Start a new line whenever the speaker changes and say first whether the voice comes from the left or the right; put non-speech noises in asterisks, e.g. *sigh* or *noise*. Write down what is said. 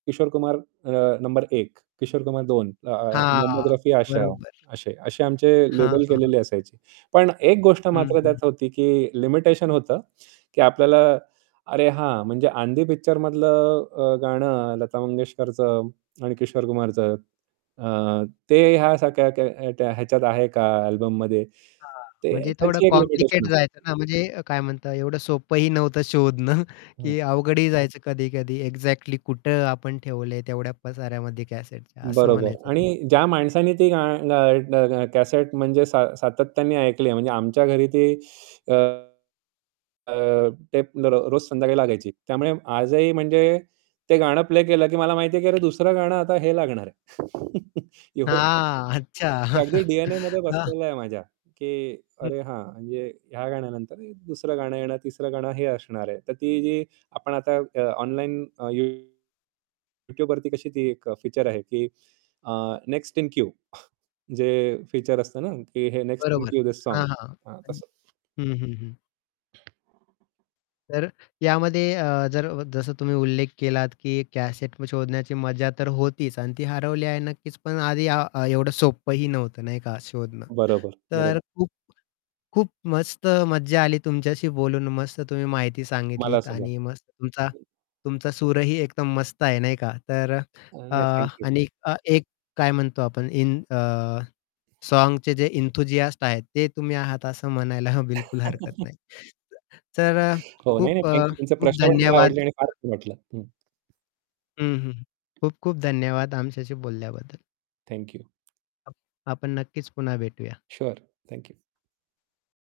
right: किशोर कुमार अ, नंबर 1, किशोर कुमार 2 अ,
left: हां,
right: मोहम्मद रफी आशा
left: बरोबर.
right: अशे अशे आमचे
left: हां,
right: लेबल
left: हां.
right: केलेले असायचे. पण एक गोष्ट
left: हं,
right: मात्र
left: हं.
right: त्यात होती की लिमिटेशन होतं की आपल्याला अरे, हां म्हणजे आंधी पिक्चरमधलं अ, गाणं लता मंगेशकरचं आणि किशोर कुमारचं अ, ते ह्या सारख्या ख्या त्या ह्याच्यात आहे का अल्बममध्ये
left: हां,
right: ते,
left: म्हणजे थोडं
right: त्याची एक लिमिटेशन
left: कॉम्प्लिकेट जायचं
right: असते.
left: ना म्हणजे काय म्हणतात एवढं सोपंही नव्हतं शोधणं
right: हं.
left: की अवघडही जायचं कधी-कधी एक्झॅक्टली कुठं आपण ठेवलंय तेवढ्या पसाऱ्यामध्ये कॅसेटच्या असं
right: बरोबर.
left: म्हणायचं होतं मला.
right: आणि ज्या माणसाने ती गा गा ग कॅसेट म्हणजे सात सातत्याने ऐकली आहे म्हणजे आमच्या घरी ती अ, अ, ते रो रोज संध्याकाळी लागायची. त्यामुळे आजही म्हणजे ते गाणं प्ले केलं की मला माहिती आहे, की दुसरं गाणं आता हे लागणार आहे. *chuckles* एवढं
left: हां, अच्छा.
right: ते अगदी
left: *chuckles*
right: डी-एन-एमध्ये
left: हां.
right: बसलेलं आहे माझ्या, की
left: हं.
right: "अरे, हां म्हणजे ह्या गाण्यानंतर दुसरं गाणं येणार, तिसरं गाणं हे असणार आहे." तर ती जी आपण आता अ, ऑनलाईन अ, YouTubeवरती कशी ती एक फीचर आहे की अ, नेक्स्ट इन क्यू जे फीचर असतं ना, की हे नेक्स्ट इन
left: बरोबर.
right: Queue this song.
left: हां, हां.
right: हां.
left: पण
right: तसं.
left: हं, हं, हं. तर यामध्ये अ, जर जसं तुम्ही उल्लेख केलात की कॅसेट शोधण्याची मजा तर होतीच आणि ती हरवली आहे नक्कीच पण आधी एवढं सोपंही नव्हतं नाही का शोधणं.
right: बरोबर, बरो
left: तर खूप खूप मस्त मज्जा आली तुमच्याशी बोलून. मस्त तुम्ही माहिती सांगितली
right: मला सुद्धा.
left: आणि मस्त तुमचा तुमचा सूरही एकदम मस्त आहे नाही का. तर
right: अ,
left: अ,
right: नाही ,थँक यू.
left: आणि एक काय म्हणतो आपण इन अ, सॉन्गचे जे एन्थूसियास्ट आहेत ते तुम्ही आहात असं म्हणायला बिलकुल हरकत
right: *chuckles*
left: नाही. तर अ,
right: हो. नाही, नाही.
left: खूप अ,
right: थँक यू. तुमचे
left: खूप
right: प्रश्न पण मला
left: धन्यवाद.
right: आवडले आणि फार छान वाटलं. हं.
left: हं, हं. खूप खूप धन्यवाद आमच्याशी बोलल्याबद्दल.
right: Thank you.
left: आपण नक्कीच पुन्हा भेटूया.
right: Sure, thank you.